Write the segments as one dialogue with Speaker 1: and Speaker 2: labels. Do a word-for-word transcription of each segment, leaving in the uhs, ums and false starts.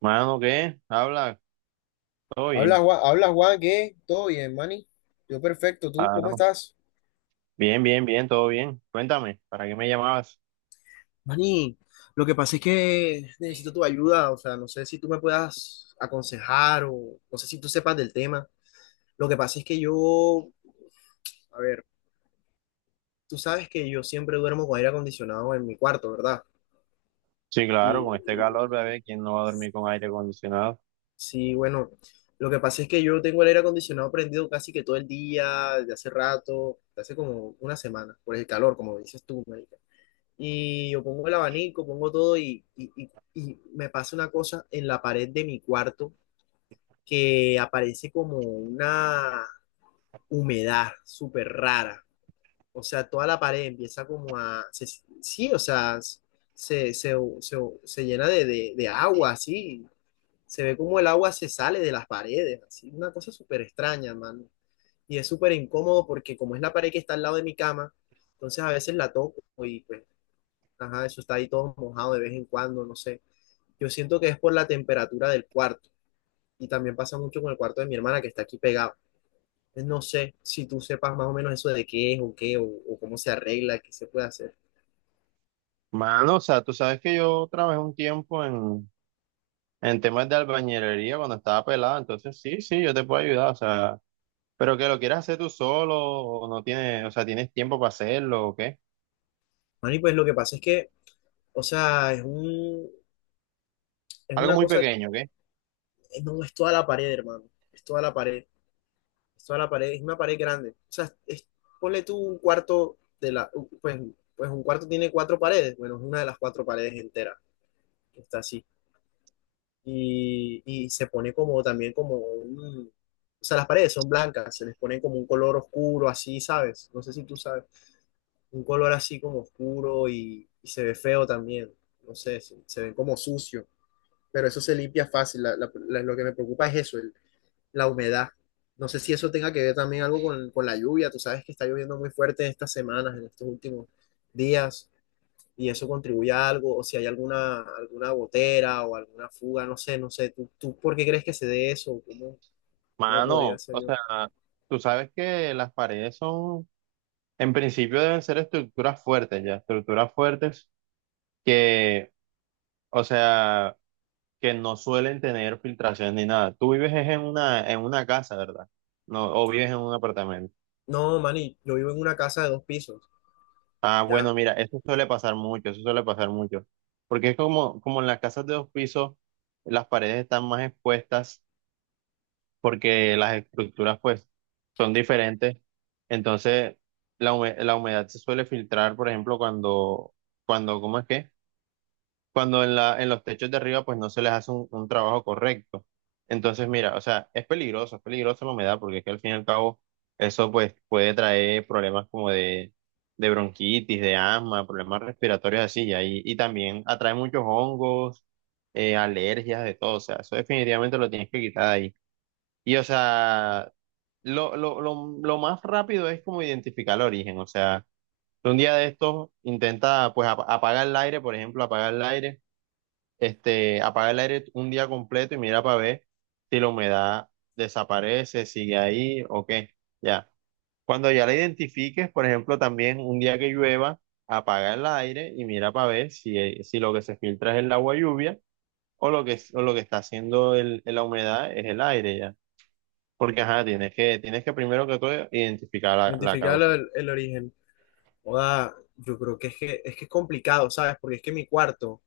Speaker 1: Mano, ¿qué? Habla, todo
Speaker 2: Habla
Speaker 1: bien.
Speaker 2: Juan, habla Juan, ¿qué? ¿Todo bien, Manny? Yo perfecto, ¿tú cómo
Speaker 1: Claro.
Speaker 2: estás?
Speaker 1: Bien, bien, bien, todo bien. Cuéntame, ¿para qué me llamabas?
Speaker 2: Mani, lo que pasa es que necesito tu ayuda, o sea, no sé si tú me puedas aconsejar o no sé si tú sepas del tema. Lo que pasa es que yo, a ver, tú sabes que yo siempre duermo con aire acondicionado en mi cuarto, ¿verdad?
Speaker 1: Sí,
Speaker 2: Y,
Speaker 1: claro, con este
Speaker 2: y
Speaker 1: calor, bebé, ¿quién no va a dormir con aire acondicionado?
Speaker 2: sí, bueno, lo que pasa es que yo tengo el aire acondicionado prendido casi que todo el día, desde hace rato, desde hace como una semana, por el calor, como dices tú, marica. Y yo pongo el abanico, pongo todo y, y- y- y me pasa una cosa en la pared de mi cuarto que aparece como una humedad súper rara. O sea, toda la pared empieza como a... se- sí, o sea, se, se- se- se llena de, de- de agua, así. Se ve como el agua se sale de las paredes, así. Una cosa súper extraña, mano. Y es súper incómodo porque como es la pared que está al lado de mi cama, entonces a veces la toco y pues ajá, eso está ahí todo mojado de vez en cuando, no sé. Yo siento que es por la temperatura del cuarto y también pasa mucho con el cuarto de mi hermana que está aquí pegado. Entonces, no sé si tú sepas más o menos eso de qué es o qué o, o cómo se arregla, qué se puede hacer.
Speaker 1: Mano, o sea, tú sabes que yo trabajé un tiempo en, en temas de albañilería cuando estaba pelado, entonces sí, sí, yo te puedo ayudar, o sea, pero que lo quieras hacer tú solo o no tienes, o sea, ¿tienes tiempo para hacerlo o qué?
Speaker 2: Mani, pues lo que pasa es que, o sea, es un, es
Speaker 1: Algo
Speaker 2: una
Speaker 1: muy
Speaker 2: cosa,
Speaker 1: pequeño, ¿qué?
Speaker 2: eh, no es toda la pared, hermano, es toda la pared, es toda la pared, es una pared grande. O sea, es- ponle tú un cuarto de la, pues, pues un cuarto tiene cuatro paredes, bueno, es una de las cuatro paredes entera, está así. y, y se pone como también como un... O sea, las paredes son blancas, se les pone como un color oscuro, así, ¿sabes? No sé si tú sabes, un color así como oscuro y, y se ve feo también, no sé, se, se ven como sucio, pero eso se limpia fácil, la- la- la- lo que me preocupa es eso, el- la humedad. No sé si eso tenga que ver también algo con, con la lluvia, tú sabes que está lloviendo muy fuerte estas semanas, en estos últimos días y eso contribuye a algo, o si hay alguna, alguna gotera o alguna fuga, no sé, no sé, ¿tú, tú por qué crees que se dé eso? ¿Cómo, cómo podría
Speaker 1: Mano,
Speaker 2: ser
Speaker 1: o
Speaker 2: yo?
Speaker 1: sea, tú sabes que las paredes son, en principio, deben ser estructuras fuertes, ya, estructuras fuertes que, o sea, que no suelen tener filtraciones ni nada. Tú vives es en una, en una casa, ¿verdad? No, o vives en un apartamento.
Speaker 2: No, Manny, yo vivo en una casa de dos pisos,
Speaker 1: Ah,
Speaker 2: ya,
Speaker 1: bueno, mira, eso suele pasar mucho, eso suele pasar mucho. Porque es como, como en las casas de dos pisos, las paredes están más expuestas porque las estructuras, pues, son diferentes. Entonces, la hume- la humedad se suele filtrar, por ejemplo, cuando, cuando, ¿cómo es que? Cuando en la, en los techos de arriba pues no se les hace un, un trabajo correcto. Entonces, mira, o sea, es peligroso, es peligroso la humedad, porque es que al fin y al cabo eso pues puede traer problemas como de, de bronquitis, de asma, problemas respiratorios así, y, ahí- y también atrae muchos hongos, eh, alergias, de todo, o sea, eso definitivamente lo tienes que quitar de ahí. Y o sea, lo, lo, lo, lo más rápido es como identificar el origen, o sea, un día de estos intenta pues ap- apagar el aire, por ejemplo, apagar el aire este, apaga el aire un día completo y mira para ver si la humedad desaparece, sigue ahí o qué. Ya. Cuando ya la identifiques, por ejemplo, también un día que llueva, apaga el aire y mira para ver si, eh, si lo que se filtra es el agua lluvia o lo que, o lo que está haciendo el, la humedad es el aire ya. Porque, ajá, tienes que, tienes que primero que todo identificar la, la
Speaker 2: identificar
Speaker 1: causa.
Speaker 2: el, el origen. Joda, yo creo que es que, es que es complicado, ¿sabes? Porque es que mi cuarto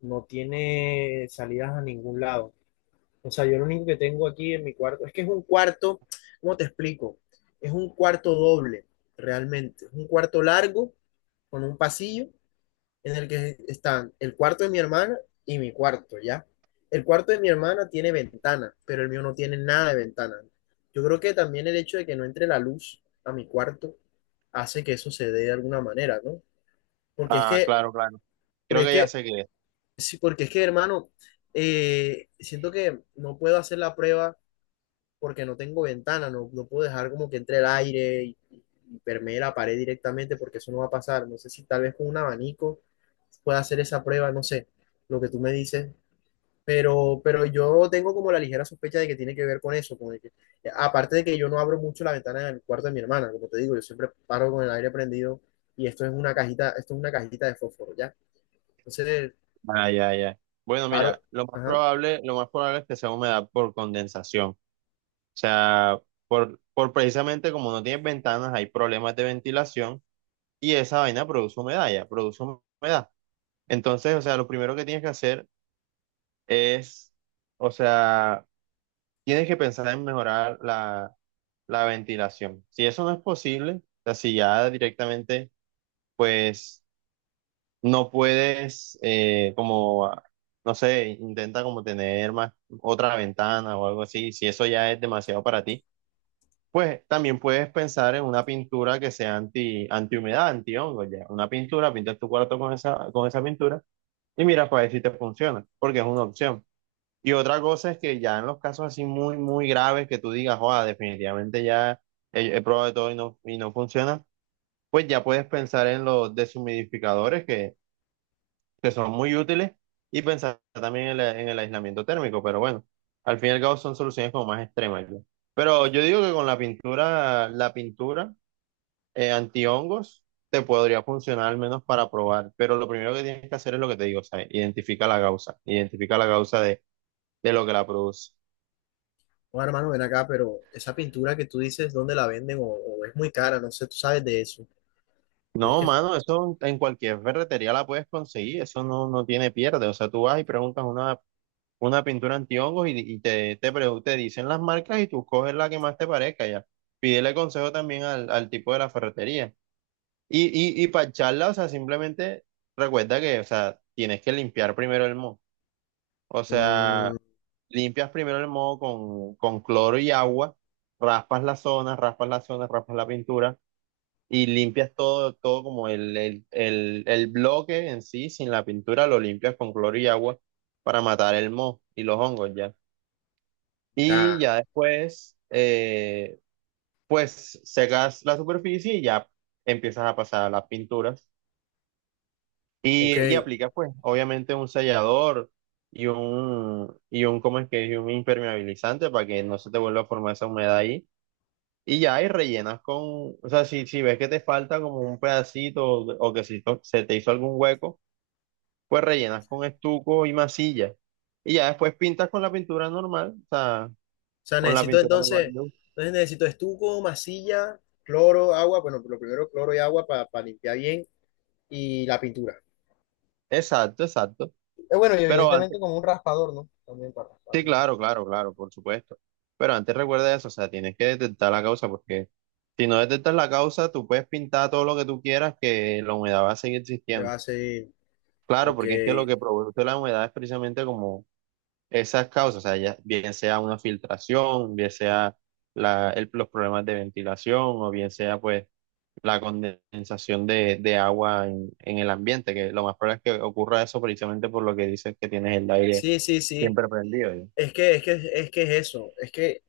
Speaker 2: no tiene salidas a ningún lado. O sea, yo lo único que tengo aquí en mi cuarto, es que es un cuarto, ¿cómo te explico? Es un cuarto doble, realmente. Es un cuarto largo con un pasillo en el que están el cuarto de mi hermana y mi cuarto, ¿ya? El cuarto de mi hermana tiene ventana, pero el mío no tiene nada de ventana. Yo creo que también el hecho de que no entre la luz a mi cuarto hace que eso se dé de alguna manera, ¿no? Porque es
Speaker 1: Ah,
Speaker 2: que,
Speaker 1: claro, claro. Creo
Speaker 2: porque es
Speaker 1: que ya
Speaker 2: que,
Speaker 1: sé qué es.
Speaker 2: sí, porque es que, hermano, eh, siento que no puedo hacer la prueba porque no tengo ventana, no, no puedo dejar como que entre el aire y, y permee la pared directamente porque eso no va a pasar. No sé si tal vez con un abanico pueda hacer esa prueba, no sé, lo que tú me dices, pero, pero yo tengo como la ligera sospecha de que tiene que ver con eso, con el que- aparte de que yo no abro mucho la ventana del cuarto de mi hermana, como te digo, yo siempre paro con el aire prendido y esto es una cajita, esto es una cajita de fósforo, ¿ya? Entonces
Speaker 1: Ah, ya, ya. Bueno, mira,
Speaker 2: paro,
Speaker 1: lo más
Speaker 2: ajá.
Speaker 1: probable, lo más probable es que sea humedad por condensación. O sea, por, por precisamente como no tienes ventanas, hay problemas de ventilación y esa vaina produce humedad, ya, produce humedad. Entonces, o sea, lo primero que tienes que hacer es, o sea, tienes que pensar en mejorar la, la ventilación. Si eso no es posible, o sea, si ya directamente, pues, no puedes, eh, como, ah, no sé, intenta como tener más otra ventana o algo así. Si eso ya es demasiado para ti, pues también puedes pensar en una pintura que sea anti, antihumedad, antihongo, ya. Una pintura, pintas tu cuarto con esa, con esa pintura y mira para ver si te funciona, porque es una opción. Y otra cosa es que ya en los casos así muy, muy graves que tú digas, joda, definitivamente ya he, he probado de todo y no, y no funciona, pues ya puedes pensar en los deshumidificadores que, que son muy útiles, y pensar también en, la- en el aislamiento térmico, pero bueno, al fin y al cabo son soluciones como más extremas, ya. Pero yo digo que con la pintura, la pintura eh, antihongos te podría funcionar al menos para probar, pero lo primero que tienes que hacer es lo que te digo, o sea, identifica la causa, identifica la causa de, de lo que la produce.
Speaker 2: Bueno, hermano, ven acá, pero esa pintura que tú dices, ¿dónde la venden? O, o es muy cara, no sé, tú sabes de eso. Yo es
Speaker 1: No,
Speaker 2: que.
Speaker 1: mano, eso en cualquier ferretería la puedes conseguir, eso no, no tiene pierde, o sea, tú vas y preguntas una, una pintura antihongos y, y te, te, pre- te dicen las marcas y tú coges la que más te parezca ya. Pídele consejo también al, al tipo de la ferretería. Y, y, y para charla, o sea, simplemente recuerda que, o sea, tienes que limpiar primero el moho. O sea,
Speaker 2: Mm,
Speaker 1: limpias primero el moho con, con cloro y agua, raspas la zona, raspas la zona, raspas la pintura y limpias todo, todo como el, el, el, el bloque en sí, sin la pintura, lo limpias con cloro y agua para matar el moho y los hongos ya. Y
Speaker 2: ya,
Speaker 1: ya después, eh, pues secas la superficie y ya empiezas a pasar las pinturas. Y,
Speaker 2: ok.
Speaker 1: y aplicas, pues, obviamente un sellador y un, y un, ¿cómo es que? Es? Y un impermeabilizante para que no se te vuelva a formar esa humedad ahí. Y ya, y rellenas con, o sea, si, si ves que te falta como un pedacito o o que si to- se te hizo algún hueco, pues rellenas con estuco y masilla. Y ya después pintas con la pintura normal, o sea,
Speaker 2: O sea,
Speaker 1: con la
Speaker 2: necesito
Speaker 1: pintura normal,
Speaker 2: entonces.
Speaker 1: ¿no?
Speaker 2: Entonces necesito estuco, masilla, cloro, agua. Bueno, lo primero cloro y agua para limpiar bien. Y la pintura.
Speaker 1: Exacto, exacto.
Speaker 2: Eh, bueno, y
Speaker 1: Pero antes,
Speaker 2: evidentemente como un raspador, ¿no? También para raspar
Speaker 1: sí,
Speaker 2: bien el
Speaker 1: claro,
Speaker 2: fútbol.
Speaker 1: claro, claro, por supuesto. Pero antes recuerda eso, o sea, tienes que detectar la causa, porque si no detectas la causa, tú puedes pintar todo lo que tú quieras, que la humedad va a seguir
Speaker 2: ¿Qué
Speaker 1: existiendo.
Speaker 2: va a seguir?
Speaker 1: Claro,
Speaker 2: Ok.
Speaker 1: porque es que lo que produce la humedad es precisamente como esas causas, o sea, ya, bien sea una filtración, bien sea la, el- los problemas de ventilación, o bien sea pues la condensación de, de agua en, en el ambiente, que lo más probable es que ocurra eso precisamente por lo que dices que tienes el aire
Speaker 2: Sí, sí, sí.
Speaker 1: siempre prendido.
Speaker 2: Es que, es que, es que es eso. Es que,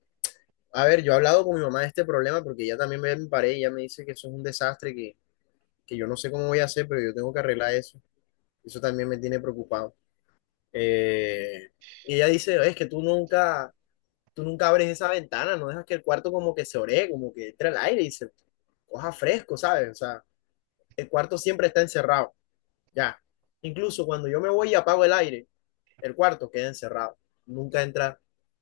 Speaker 2: a ver, yo he hablado con mi mamá de este problema porque ella también me, me paré y ella me dice que eso es un desastre, que, que yo no sé cómo voy a hacer, pero yo tengo que arreglar eso. Eso también me tiene preocupado. Eh, y ella dice, es que tú nunca, tú nunca abres esa ventana, no dejas que el cuarto como que se ore, como que entre el aire y se coja fresco, ¿sabes? O sea, el cuarto siempre está encerrado, ya. Incluso cuando yo me voy y apago el aire, el cuarto queda encerrado. Nunca entra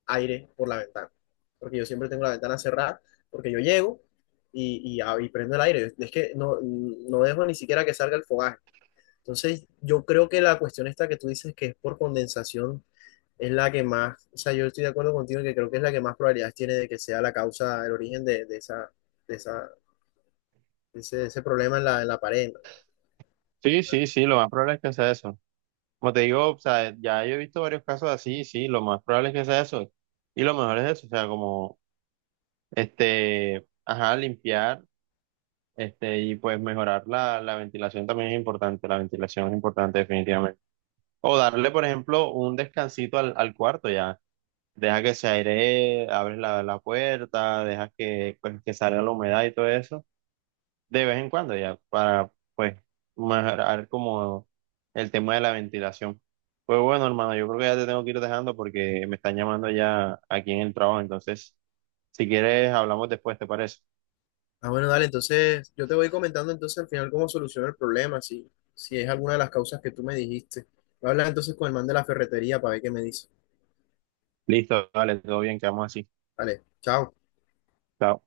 Speaker 2: aire por la ventana, porque yo siempre tengo la ventana cerrada, porque yo llego y, y, ab- y prendo el aire. Es que no, no dejo ni siquiera que salga el fogaje. Entonces, yo creo que la cuestión esta que tú dices que es por condensación es la que más, o sea, yo estoy de acuerdo contigo en que creo que es la que más probabilidades tiene de que sea la causa, el origen de, de esa, de esa, de ese, de ese problema en la, en la pared. ¿No?
Speaker 1: Sí, sí, sí, lo más probable es que sea eso. Como te digo, o sea, ya yo he visto varios casos así, sí, lo más probable es que sea eso. Y lo mejor es eso, o sea, como, este, ajá, limpiar, este, y pues mejorar la, la ventilación también es importante, la ventilación es importante definitivamente. O darle, por ejemplo, un descansito al, al cuarto ya. Deja que se airee, abres la, la puerta, deja que, pues, que salga la humedad y todo eso de vez en cuando ya para pues mejorar como el tema de la ventilación. Pues bueno, hermano, yo creo que ya te tengo que ir dejando porque me están llamando ya aquí en el trabajo, entonces si quieres hablamos después, ¿te parece?
Speaker 2: Ah, bueno, dale, entonces yo te voy comentando entonces al final cómo soluciono el problema, si, si es alguna de las causas que tú me dijiste. Voy a hablar entonces con el man de la ferretería para ver qué me dice.
Speaker 1: Listo, dale, todo bien, quedamos así.
Speaker 2: Vale, chao.
Speaker 1: Chao.